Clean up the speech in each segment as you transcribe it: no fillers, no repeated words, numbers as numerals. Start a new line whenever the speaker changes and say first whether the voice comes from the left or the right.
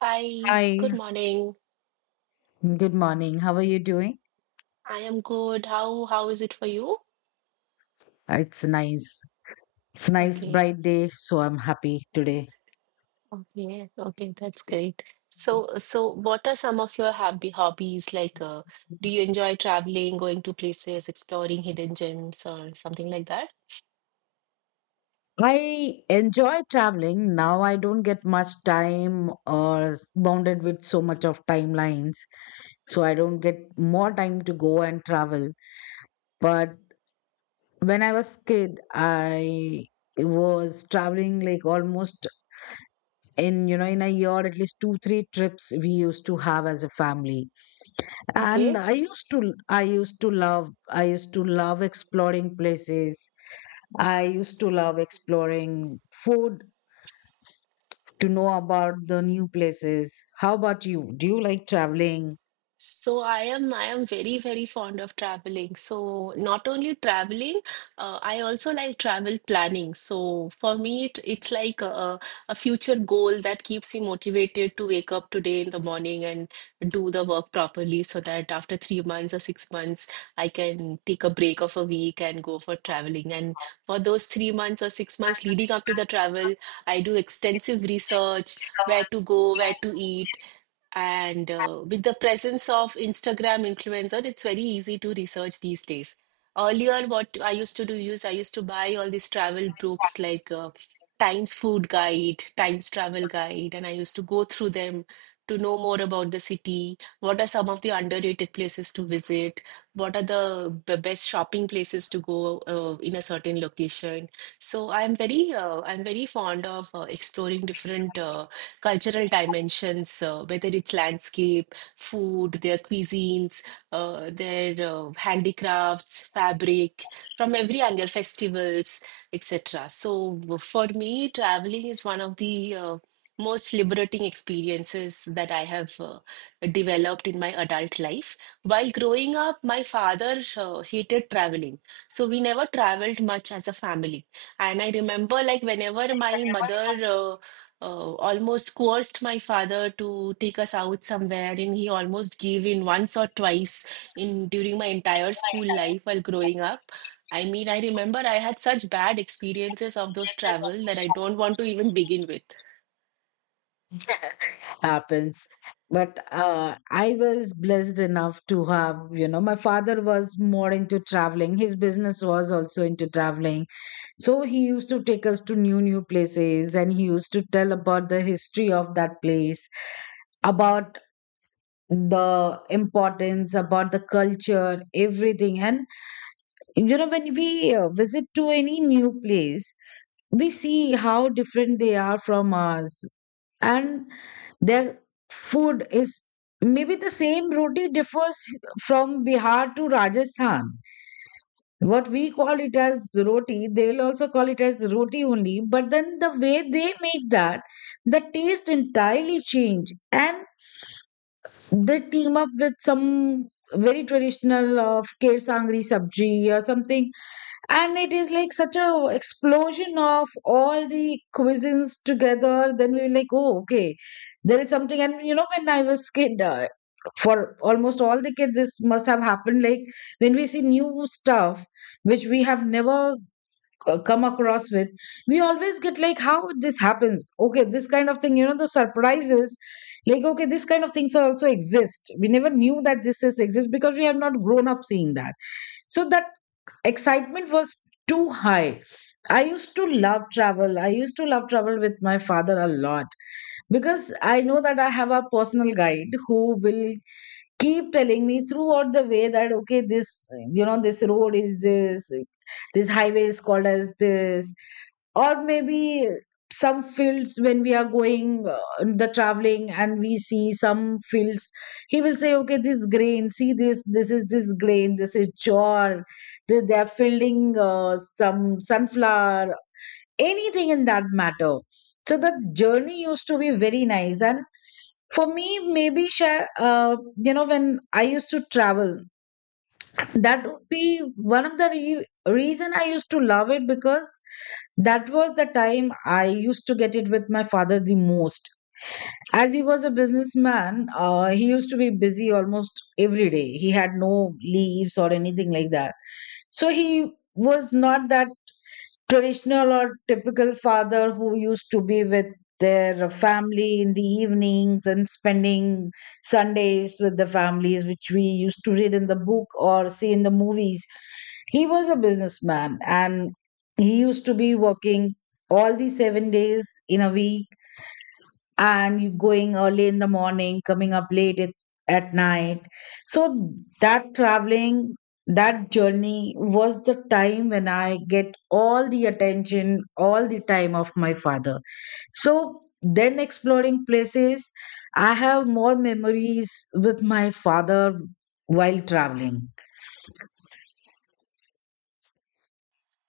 right: Hi,
left: Hi,
right: good morning.
left: good morning. How are you doing?
right: I am good. How is it for you?
left: It's nice. It's nice
right: Okay,
left: bright day, so I'm happy today.
right: okay, okay, that's great. So what are some of your happy hobbies? Like do you enjoy traveling, going to places, exploring hidden gems or something like that?
left: I enjoy traveling. Now I don't get much time or bounded with so much of timelines. So I don't get more time to go and travel. But when I was kid, I was traveling like almost in you know in a year at least two three trips we used to have as a family, and
right: Okay.
left: I used to love exploring places. I used to love exploring food to know about the new places. How about you? Do you like traveling?
right: So I am very very fond of traveling. So not only traveling, I also like travel planning. So for me, it's like a future goal that keeps me motivated to wake up today in the morning and do the work properly, so that after 3 months or 6 months, I can take a break of a week and go for traveling. And for those 3 months or 6 months leading up to the travel, I do extensive research, where to go, where to eat and with the presence of Instagram influencer, it's very easy to research these days. Earlier, what I used to do is I used to buy all these travel books like Times Food Guide, Times Travel Guide, and I used to go through them to know more about the city. What are some of the underrated places to visit? What are the best shopping places to go in a certain location? So I'm I'm very fond of exploring different. Cultural dimensions, whether it's landscape, food, their cuisines, their handicrafts, fabric, from every angle, festivals, etc. So for me, traveling is one of the most liberating experiences that I have developed in my adult life. While growing up, my father hated traveling. So we never traveled much as a family. And I remember, like, whenever my mother uh, almost coerced my father to take us out somewhere, and he almost gave in once or twice in during my entire school life while growing up. I mean, I remember I had such bad experiences of those travel that I don't want to even begin with.
left: Happens. But I was blessed enough to have, my father was more into traveling, his business was also into traveling, so he used to take us to new new places, and he used to tell about the history of that place, about the importance, about the culture, everything. And you know, when we visit to any new place, we see how different they are from us, and their food is maybe the same. Roti differs from Bihar to Rajasthan. What we call it as roti, they will also call it as roti only, but then the way they make that, the taste entirely change, and they team up with some very traditional of Kher sangri, sabji or something, and it is like such a explosion of all the cuisines together. Then we were like, oh, okay, there is something. And you know, when I was kid, for almost all the kids this must have happened, like when we see new stuff which we have never come across with, we always get like, how this happens, okay, this kind of thing, you know, the surprises, like, okay, this kind of things also exist, we never knew that this is exist because we have not grown up seeing that. So that excitement was too high. I used to love travel. I used to love travel with my father a lot because I know that I have a personal guide who will keep telling me throughout the way that, okay, this road is this, this highway is called as this, or maybe some fields when we are going, the traveling, and we see some fields, he will say, okay, this grain, see this is this grain, this is jor. They are fielding some sunflower, anything in that matter. So the journey used to be very nice. And for me, maybe when I used to travel, that would be one of the reason I used to love it, because that was the time I used to get it with my father the most. As he was a businessman, he used to be busy almost every day. He had no leaves or anything like that. So he was not that traditional or typical father who used to be with their family in the evenings and spending Sundays with the families, which we used to read in the book or see in the movies. He was a businessman, and he used to be working all the 7 days in a week, and you going early in the morning, coming up late at night. So that traveling, that journey was the time when I get all the attention, all the time of my father. So then exploring places, I have more memories with my father while traveling.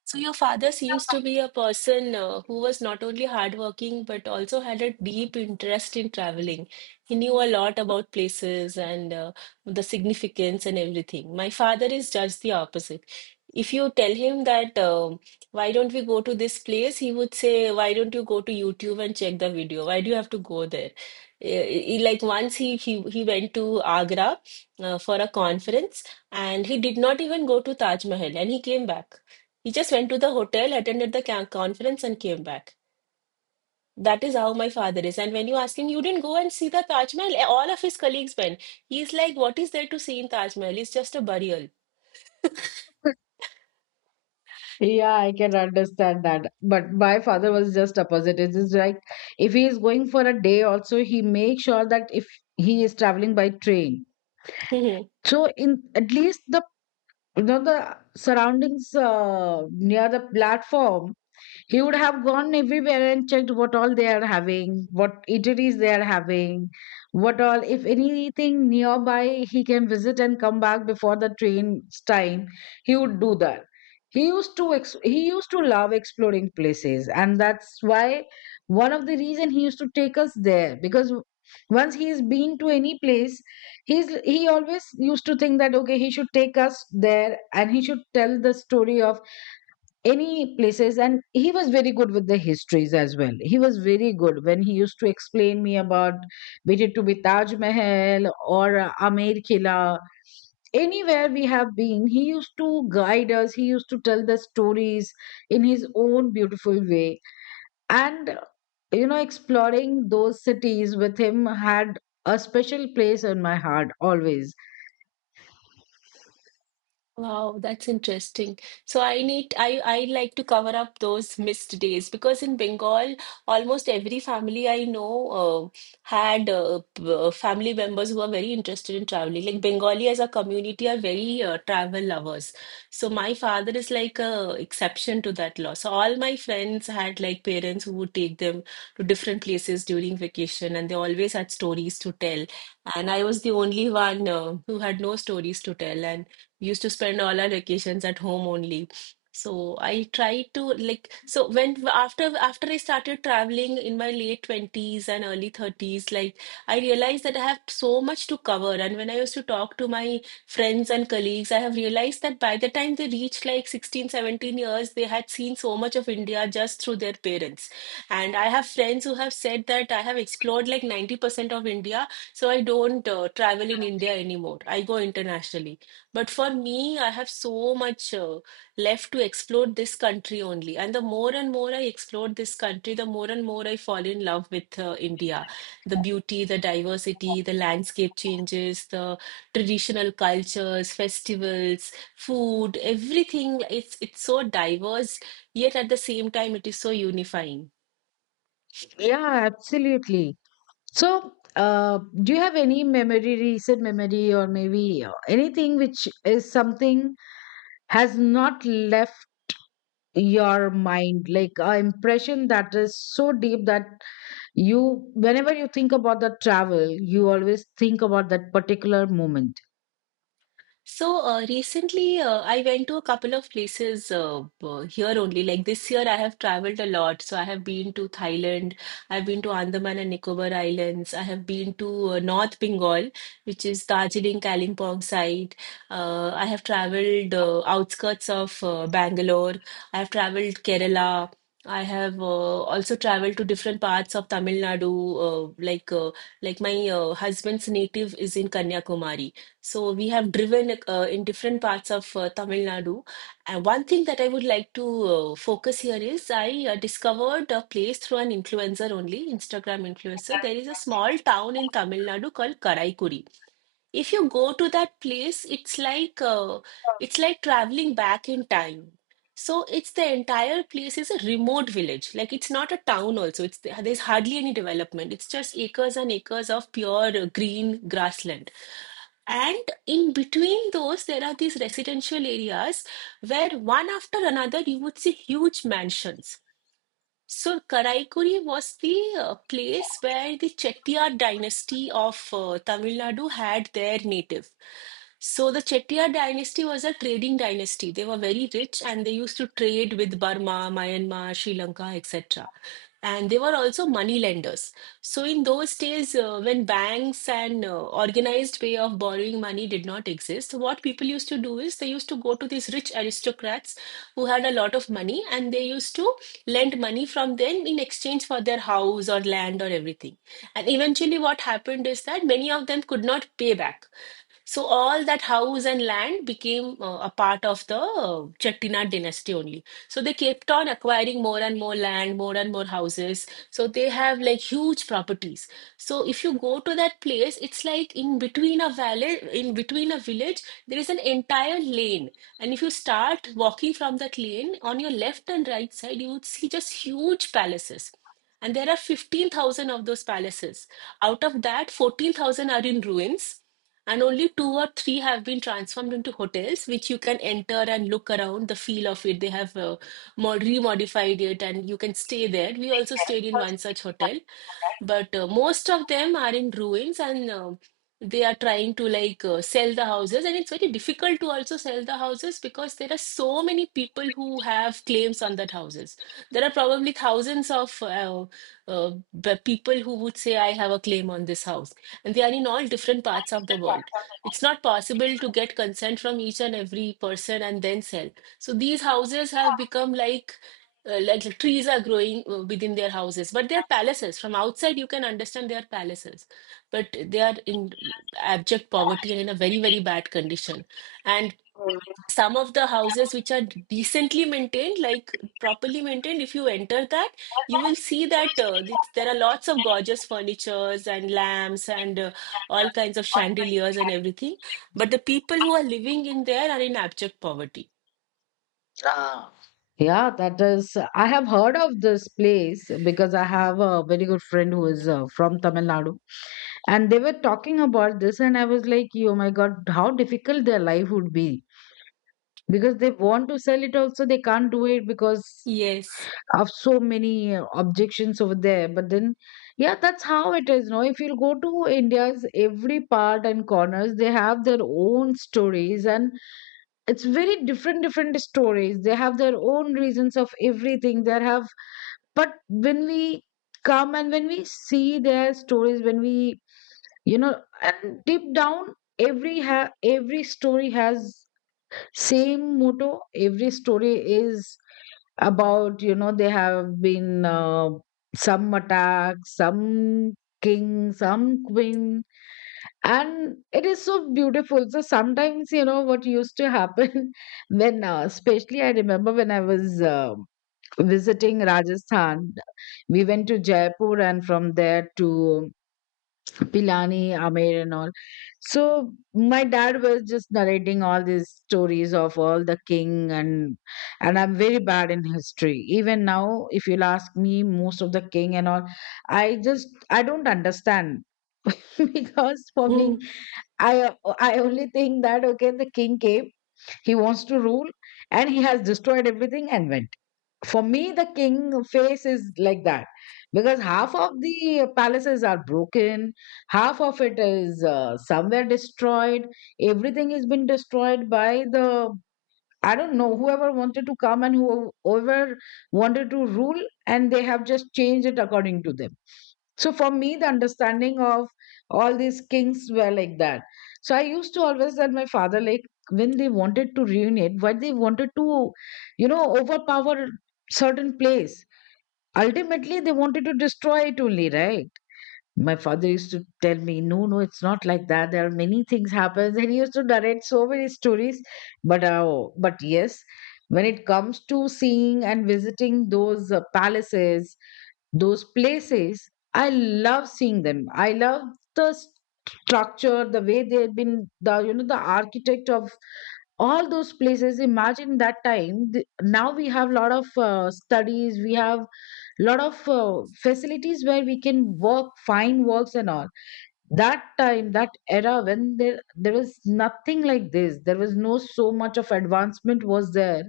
right: So your father seems to be a person who was not only hardworking but also had a deep interest in traveling. He knew a lot about places and the significance and everything. My father is just the opposite. If you tell him that why don't we go to this place, he would say, "Why don't you go to YouTube and check the video? Why do you have to go there?" Eh, Like once he went to Agra for a conference and he did not even go to Taj Mahal and he came back. He just went to the hotel, attended the conference, and came back. That is how my father is. And when you ask him, you didn't go and see the Taj Mahal, all of his colleagues went. He's like, what is there to see in Taj Mahal? It's just a burial.
left: Yeah, I can understand that. But my father was just opposite. It is like, if he is going for a day also, he makes sure that if he is traveling by train. So in at least the, you know, the surroundings near the platform, he would have gone everywhere and checked what all they are having, what eateries they are having, what all, if anything nearby he can visit and come back before the train's time, he would do that. He used to love exploring places, and that's why one of the reason he used to take us there, because once he's been to any place, he always used to think that, okay, he should take us there and he should tell the story of any places. And he was very good with the histories as well. He was very good when he used to explain me about, be it to be Taj Mahal or Amer Killa, anywhere we have been, he used to guide us, he used to tell the stories in his own beautiful way. And you know, exploring those cities with him had a special place in my heart always.
right: Wow, that's interesting. So I need I like to cover up those missed days because in Bengal, almost every family I know had family members who are very interested in traveling. Like Bengali as a community are very travel lovers. So my father is like a exception to that law. So all my friends had like parents who would take them to different places during vacation, and they always had stories to tell. And I was the only one who had no stories to tell. And used to spend all our vacations at home only. So I tried to like so when after I started traveling in my late 20s and early 30s, like I realized that I have so much to cover. And when I used to talk to my friends and colleagues, I have realized that by the time they reached like 16, 17 years, they had seen so much of India just through their parents. And I have friends who have said that I have explored like 90% of India, so I don't travel in India anymore. I go internationally. But for me, I have so much left to explore this country only. And the more and more I explore this country, the more and more I fall in love with India. The beauty, the diversity, the landscape changes, the traditional cultures, festivals, food, everything. It's so diverse, yet at the same time, it is so unifying.
left: Yeah, absolutely. So, do you have any memory, recent memory, or maybe anything which is something has not left your mind, like a impression that is so deep that, you, whenever you think about the travel, you always think about that particular moment?
right: So recently, I went to a couple of places here only. Like this year, I have traveled a lot. So I have been to Thailand, I've been to Andaman and Nicobar Islands, I have been to North Bengal, which is Darjeeling, Kalimpong side. I have traveled outskirts of Bangalore. I have traveled Kerala. I have also traveled to different parts of Tamil Nadu. Uh, like uh, like my husband's native is in Kanyakumari. So we have driven in different parts of Tamil Nadu. And one thing that I would like to focus here is I discovered a place through an influencer only, Instagram influencer. There is a small town in Tamil Nadu called Karaikuri. If you go to that place, it's like traveling back in time. So it's the entire place is a remote village. Like it's not a town also. It's there's hardly any development. It's just acres and acres of pure green grassland. And in between those, there are these residential areas where one after another you would see huge mansions. So Karaikuri was the place where the Chettiar dynasty of Tamil Nadu had their native. So the Chettiar dynasty was a trading dynasty. They were very rich and they used to trade with Burma, Myanmar, Sri Lanka, etc. And they were also money lenders. So in those days, when banks and organized way of borrowing money did not exist, what people used to do is they used to go to these rich aristocrats who had a lot of money and they used to lend money from them in exchange for their house or land or everything and eventually, what happened is that many of them could not pay back. So all that house and land became a part of the Chettinad dynasty only. So they kept on acquiring more and more land, more and more houses. So they have like huge properties. So if you go to that place, it's like in between a valley, in between a village, there is an entire lane. And if you start walking from that lane, on your left and right side, you would see just huge palaces. And there are 15,000 of those palaces. Out of that, 14,000 are in ruins, and only two or three have been transformed into hotels, which you can enter and look around the feel of it. They have remodified it, and you can stay there. We also stayed in one such hotel. But most of them are in ruins and they are trying to like sell the houses. And it's very difficult to also sell the houses because there are so many people who have claims on that houses. There are probably thousands of the people who would say, I have a claim on this house. And they are in all different parts of the world. It's not possible to get consent from each and every person and then sell. So these houses have become like the trees are growing within their houses but they're palaces from outside you can understand they are palaces but they are in abject poverty and in a very very bad condition and some of the houses which are decently maintained like properly maintained if you enter that you will see that there are lots of gorgeous furnitures and lamps and all kinds of chandeliers and everything but the people who are living in there are in abject poverty.
left: Ah. Yeah, that is. I have heard of this place because I have a very good friend who is from Tamil Nadu, and they were talking about this, and I was like, "Oh my God, how difficult their life would be." Because they want to sell it also, they can't do it because
right: Yes.
left: of so many objections over there. But then, yeah, that's how it is. Now if you go to India's every part and corners, they have their own stories, and it's very different different stories, they have their own reasons of everything they have. But when we come and when we see their stories, when we, you know, and deep down, every story has same motto, every story is about, you know, they have been some attack, some king, some queen, and it is so beautiful. So sometimes you know what used to happen, when especially I remember when I was visiting Rajasthan, we went to Jaipur and from there to Pilani, Amer, and all. So my dad was just narrating all these stories of all the king, and I'm very bad in history. Even now, if you'll ask me, most of the king and all, I don't understand, because for
right: Mm,
left: me, I only think that, okay, the king came, he wants to rule, and he has destroyed everything and went. For me, the king face is like that because half of the palaces are broken, half of it is somewhere destroyed. Everything has been destroyed by the, I don't know, whoever wanted to come and whoever wanted to rule, and they have just changed it according to them. So for me, the understanding of all these kings were like that. So I used to always tell my father, like, when they wanted to reunite, why they wanted to, you know, overpower certain place. Ultimately, they wanted to destroy it only, right? My father used to tell me, no, no, it's not like that, there are many things happens, and he used to narrate so many stories. But yes, when it comes to seeing and visiting those palaces, those places, I love seeing them. I love the structure, the way they have been, the, you know, the architect of all those places. Imagine that time, now we have a lot of studies, we have lot of facilities where we can work fine works and all. That time, that era, when there was nothing like this, there was no so much of advancement was there,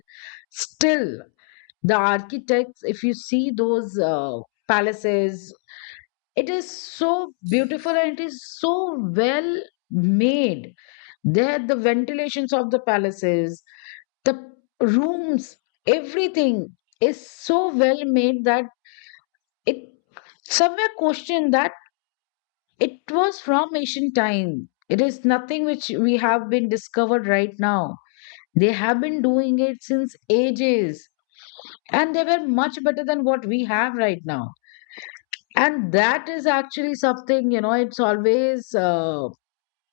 left: still the architects, if you see those palaces, it is so beautiful, and it is so well made. There, the ventilations of the palaces, the rooms, everything is so well made that it somewhere question that. It was from ancient time. It is nothing which we have been discovered right now. They have been doing it since ages, and they were much better than what we have right now. And that is actually something, you know, it's always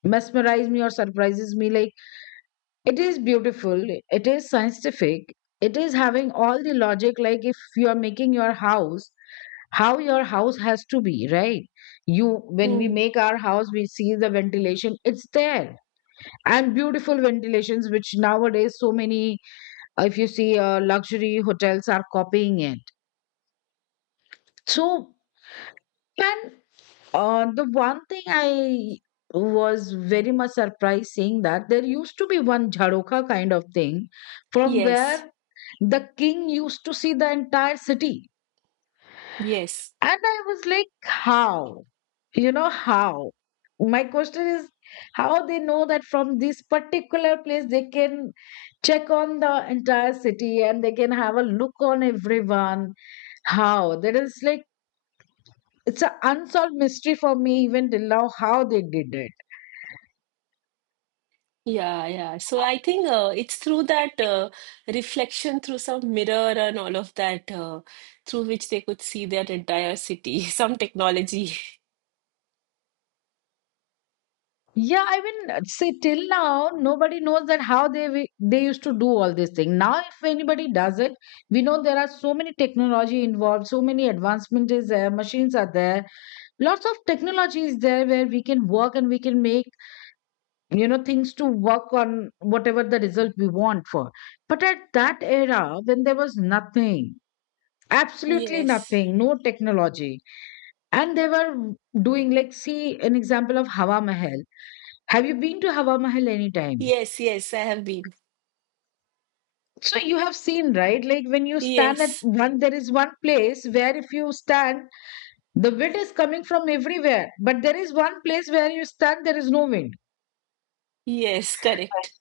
left: mesmerized me or surprises me. Like, it is beautiful, it is scientific, it is having all the logic. Like, if you are making your house, how your house has to be, right? you When we
right: mm.
left: make our house, we see the ventilation, it's there, and beautiful ventilations which nowadays so many, if you see luxury hotels are copying it. So, and the one thing I was very much surprised seeing that, there used to be one jharoka kind of thing from
right: Yes.
left: where the king used to see the entire city.
right: Yes.
left: And I was like, how? You know, how? My question is how they know that from this particular place they can check on the entire city and they can have a look on everyone. How? That is like, it's an unsolved mystery for me even till now how they did it.
right: Yeah, yeah. So I think it's through that reflection through some mirror and all of that, through which they could see their entire city, some technology.
left: Yeah, I mean, see, till now, nobody knows that how they used to do all this thing. Now, if anybody does it, we know there are so many technology involved, so many advancements is there, machines are there, lots of technology is there where we can work and we can make things to work on whatever the result we want for, but at that era when there was nothing, absolutely
right: Yes.
left: nothing, no technology, and they were doing like, see an example of Hawa Mahal. Have you been to Hawa Mahal anytime?
right: Yes, yes, I have been.
left: So you have seen, right? Like when you stand at
right: Yes.
left: one, there is one place where if you stand, the wind is coming from everywhere, but there is one place where you stand there is no wind.
right: Yes, correct.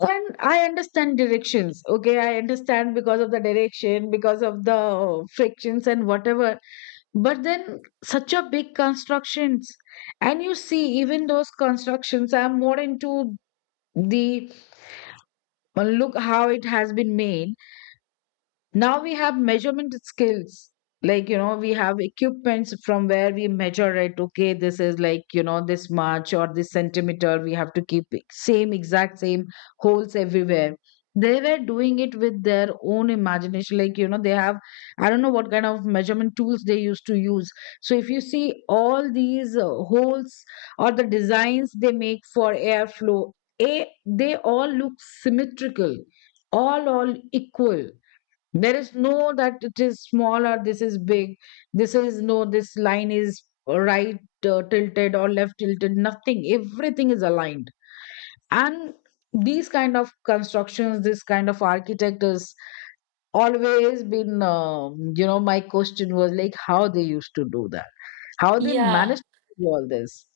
left: And I understand directions. Okay, I understand because of the direction, because of the frictions and whatever. But then such a big constructions, and you see even those constructions. I'm more into the look how it has been made. Now we have measurement skills, like we have equipments from where we measure it. Okay, this is like this much, or this centimeter we have to keep it same, exact same, holes everywhere. They were doing it with their own imagination, like they have, I don't know what kind of measurement tools they used to use. So if you see all these holes or the designs they make for airflow, a they all look symmetrical, all equal. There is no that it is small or this is big. This is no, this line is right tilted or left tilted. Nothing. Everything is aligned. And these kind of constructions, this kind of architect has always been, you know, my question was like how they used to do that, how they
right: Yeah.
left: managed to do all this.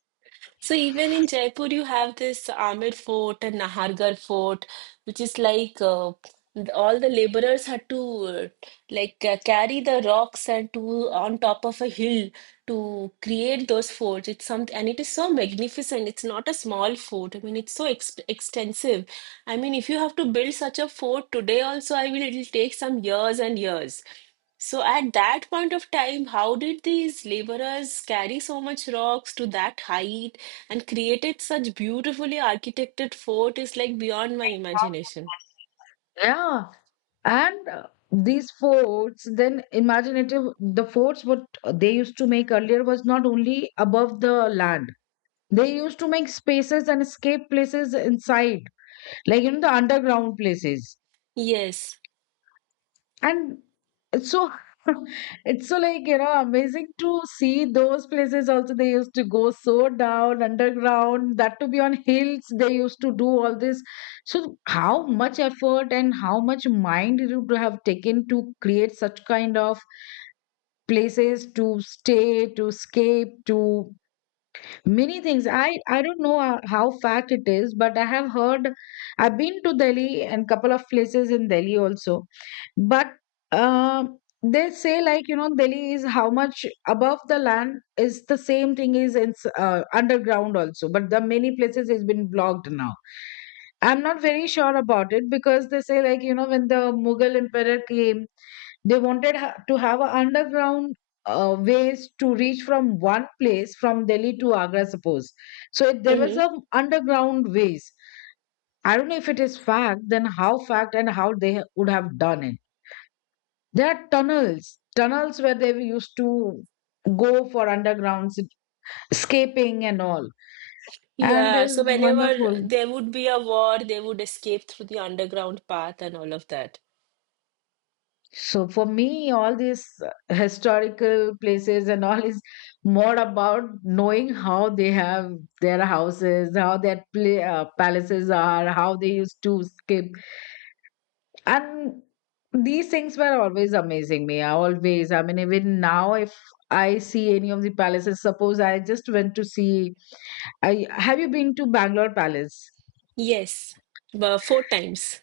right: So even in Jaipur, you have this Amer Fort and Nahargarh Fort, which is like all the laborers had to carry the rocks and to on top of a hill to create those forts. It's something, and it is so magnificent. It's not a small fort. I mean, it's so ex extensive. I mean, if you have to build such a fort today, also, I will. It'll take some years and years. So at that point of time, how did these laborers carry so much rocks to that height and created such beautifully architected fort is like beyond my imagination.
left: Yeah. And these forts, then imaginative, the forts what they used to make earlier was not only above the land. They used to make spaces and escape places inside, like you know, the underground places.
right: Yes.
left: And it's so, it's so like, you know, amazing to see those places also. They used to go so down underground, that to be on hills, they used to do all this. So how much effort and how much mind you would have taken to create such kind of places to stay, to escape, to many things, I don't know how fact it is, but I have heard, I've been to Delhi and couple of places in Delhi also, but uh, they say like Delhi is how much above the land is the same thing is in underground also, but the many places has been blocked now. I'm not very sure about it because they say like when the Mughal emperor came, they wanted to have an underground ways to reach from one place from Delhi to Agra, suppose. So it, there was
right: hmm
left: a underground ways. I don't know if it is fact, then how fact and how they would have done it. There are tunnels, tunnels where they used to go for underground escaping and all. And
right: Yeah, so
left: it's
right: whenever
left: wonderful.
right: there would be a war, they would escape through the underground path and all of that.
left: So for me, all these historical places and all is more about knowing how they have their houses, how their pla palaces are, how they used to skip. And these things were always amazing me. I Always. I mean, even now, if I see any of the palaces, suppose I just went to see. I Have you been to Bangalore Palace?
right: Yes. But four times.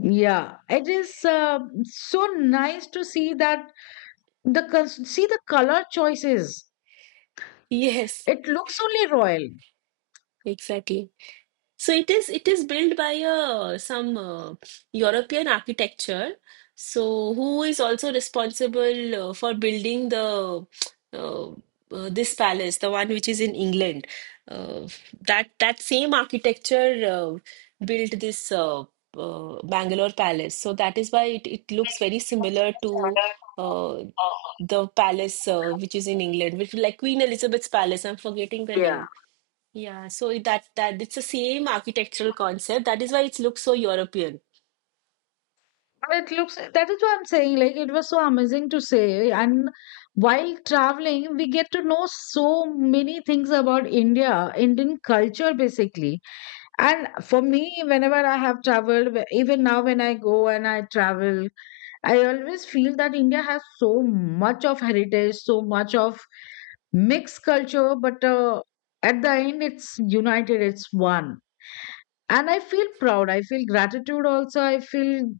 left: Yeah, it is so nice to see that the see the color choices.
right: Yes,
left: It looks only royal.
right: exactly. So it is built by some European architecture. So who is also responsible for building the uh, this palace, the one which is in England? Uh, that same architecture built this Bangalore palace. So that is why it looks very similar to uh, the palace which is in England, which is like Queen Elizabeth's palace. I'm forgetting the
left: Yeah.
right: name. Yeah, so that it's the same architectural concept. That is why it looks so European.
left: It looks, that is what I'm saying. Like, it was so amazing to say. And while traveling, we get to know so many things about India, Indian culture, basically. And for me, whenever I have traveled, even now when I go and I travel, I always feel that India has so much of heritage, so much of mixed culture, but at the end, it's united, it's one. And I feel proud. I feel gratitude also. I feel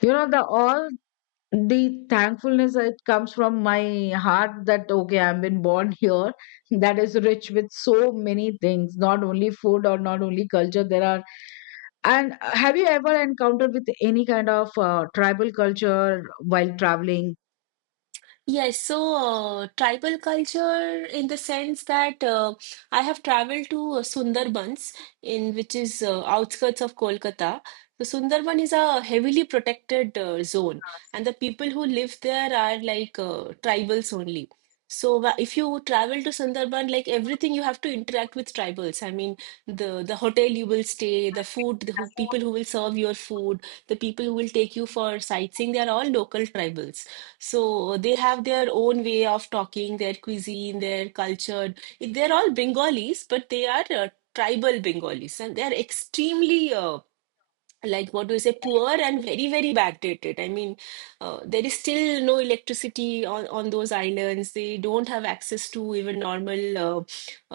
left: the all the thankfulness that comes from my heart that okay, I've been born here, that is rich with so many things, not only food or not only culture, there are, and have you ever encountered with any kind of tribal culture while traveling?
right: Yes, so tribal culture in the sense that I have traveled to Sundarbans in which is outskirts of Kolkata. So Sundarban is a heavily protected zone, and the people who live there are like tribals only. So if you travel to Sundarban, like everything you have to interact with tribals. I mean, the hotel you will stay, the food, people who will serve your food, the people who will take you for sightseeing, they are all local tribals. So they have their own way of talking, their cuisine, their culture. They're all Bengalis, but they are tribal Bengalis, and they're extremely like what do you say, poor and very, very backdated. I mean, there is still no electricity on those islands. They don't have access to even normal uh,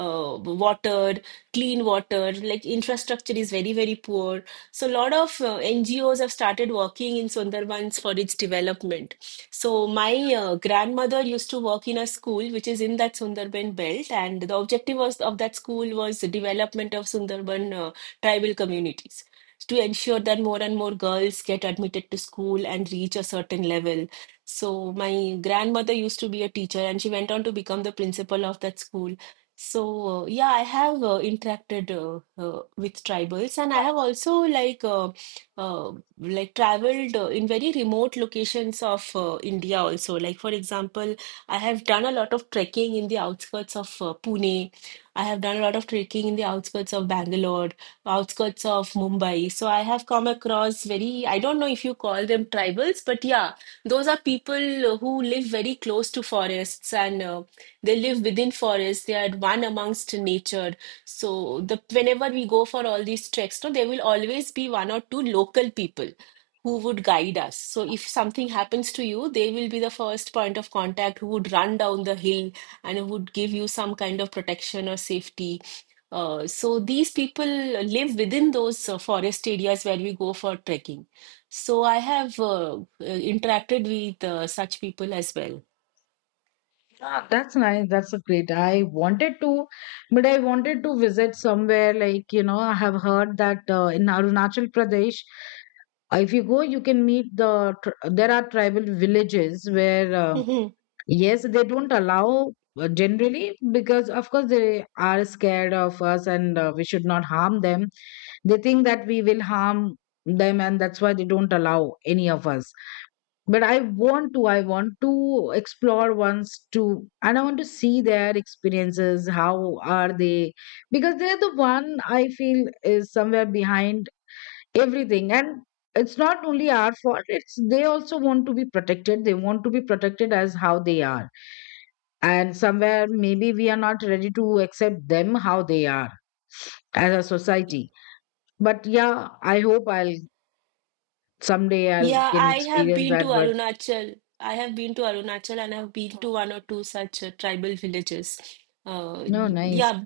right: uh, water, clean water. Like infrastructure is very, very poor. So a lot of NGOs have started working in Sundarbans for its development. So my grandmother used to work in a school which is in that Sundarban belt, and the objective was of that school was the development of Sundarban tribal communities, to ensure that more and more girls get admitted to school and reach a certain level. So my grandmother used to be a teacher, and she went on to become the principal of that school. So yeah, I have interacted with tribals, and I have also uh, like traveled in very remote locations of India also. Like for example, I have done a lot of trekking in the outskirts of Pune. I have done a lot of trekking in the outskirts of Bangalore, outskirts of Mumbai. So I have come across very, I don't know if you call them tribals, but yeah, those are people who live very close to forests, and they live within forests. They are one amongst nature. So the whenever we go for all these treks, no, there will always be one or two local people who would guide us. So if something happens to you, they will be the first point of contact who would run down the hill and who would give you some kind of protection or safety. So these people live within those forest areas where we go for trekking. So I have interacted with such people as well.
left: Ah, that's nice. That's a great. But I wanted to visit somewhere like, you know, I have heard that in Arunachal Pradesh, if you go, you can meet the, there are tribal villages where, yes, they don't allow generally because, of course, they are scared of us and we should not harm them. They think that we will harm them, and that's why they don't allow any of us, but I want to explore once to, and I want to see their experiences, how are they, because they're the one I feel is somewhere behind everything. And it's not only our fault, it's they also want to be protected, they want to be protected as how they are, and somewhere maybe we are not ready to accept them how they are as a society. But yeah, I hope I'll someday I'll
right: Yeah,
left: can
right: I have
left: experience
right: been to
left: that, but
right: Arunachal. I have been to Arunachal, and I've been to one or two such tribal villages. Uh,
left: no, nice.
right: yeah,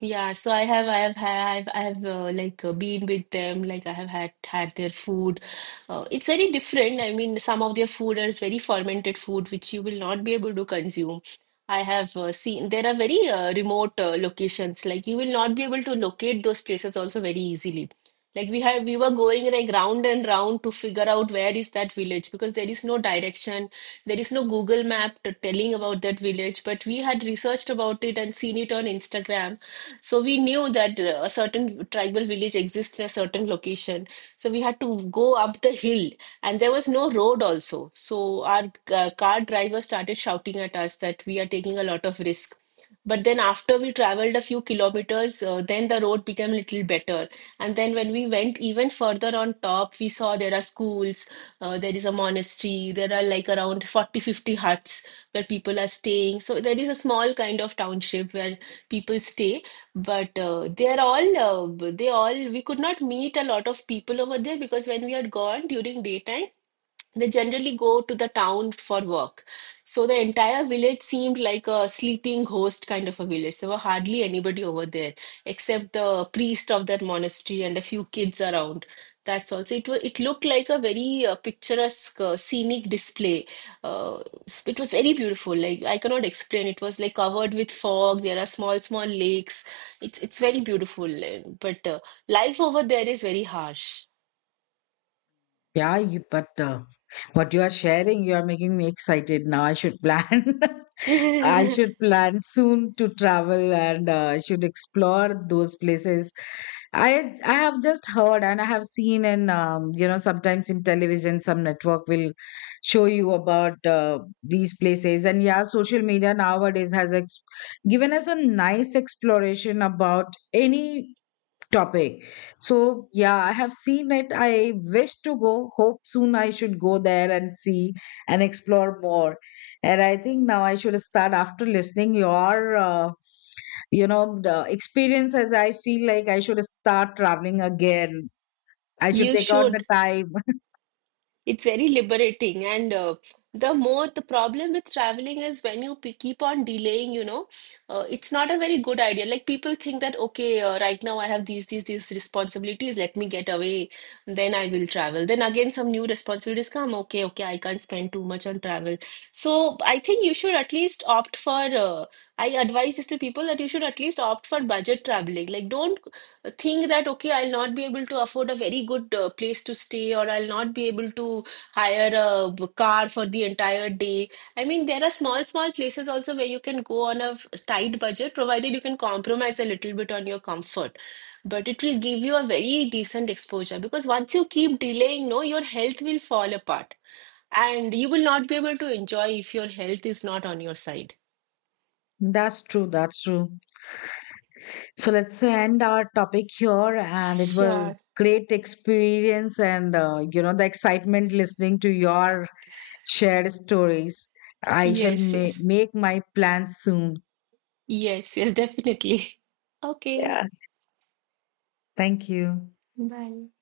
right: yeah. So I have like been with them. Like I have had their food. It's very different. I mean, some of their food is very fermented food, which you will not be able to consume. I have seen there are very remote locations. Like you will not be able to locate those places also very easily. Like we were going like round and round to figure out where is that village, because there is no direction, there is no Google map telling about that village. But we had researched about it and seen it on Instagram, so we knew that a certain tribal village exists in a certain location. So we had to go up the hill, and there was no road also. So our car driver started shouting at us that we are taking a lot of risk. But then after we traveled a few kilometers, then the road became a little better, and then when we went even further on top, we saw there are schools, there is a monastery, there are like around 40-50 huts where people are staying. So there is a small kind of township where people stay, but they are all, they all, we could not meet a lot of people over there because when we had gone during daytime, they generally go to the town for work. So the entire village seemed like a sleeping host kind of a village. There were hardly anybody over there except the priest of that monastery and a few kids around. That's also it. It looked like a very picturesque, scenic display. Uh, it was very beautiful. Like I cannot explain. It was like covered with fog. There are small, small lakes. It's very beautiful. But life over there is very harsh.
left: Yeah, you, but what you are sharing, you are making me excited now. I should plan. I should plan soon to travel and I should explore those places. I have just heard and I have seen and you know, sometimes in television some network will show you about these places. And yeah, social media nowadays has given us a nice exploration about any topic. So yeah, I have seen it. I wish to go. Hope soon I should go there and see and explore more. And I think now I should start after listening your, you know, the experiences. I feel like I should start traveling again. I should
right: You
left: take out the
right: should.
left: time.
right: It's very liberating, and the more the problem with traveling is when you keep on delaying, you know, it's not a very good idea. Like people think that, okay, right now I have these responsibilities, let me get away, then I will travel. Then again, some new responsibilities come, okay, okay, I can't spend too much on travel. So I think you should at least opt for, I advise this to people that you should at least opt for budget traveling. Like, don't think that okay, I'll not be able to afford a very good place to stay, or I'll not be able to hire a car for the entire day. I mean, there are small, small places also where you can go on a tight budget, provided you can compromise a little bit on your comfort. But it will give you a very decent exposure, because once you keep delaying, no, your health will fall apart, and you will not be able to enjoy if your health is not on your side.
left: That's true. That's true. So let's end our topic here. And it
right: Sure.
left: was great experience, and you know, the excitement listening to your shared stories. I shall
right: Yes, yes.
left: make my plans soon.
right: Yes, yes, definitely. Okay.
left: Yeah. Thank you.
right: 拜。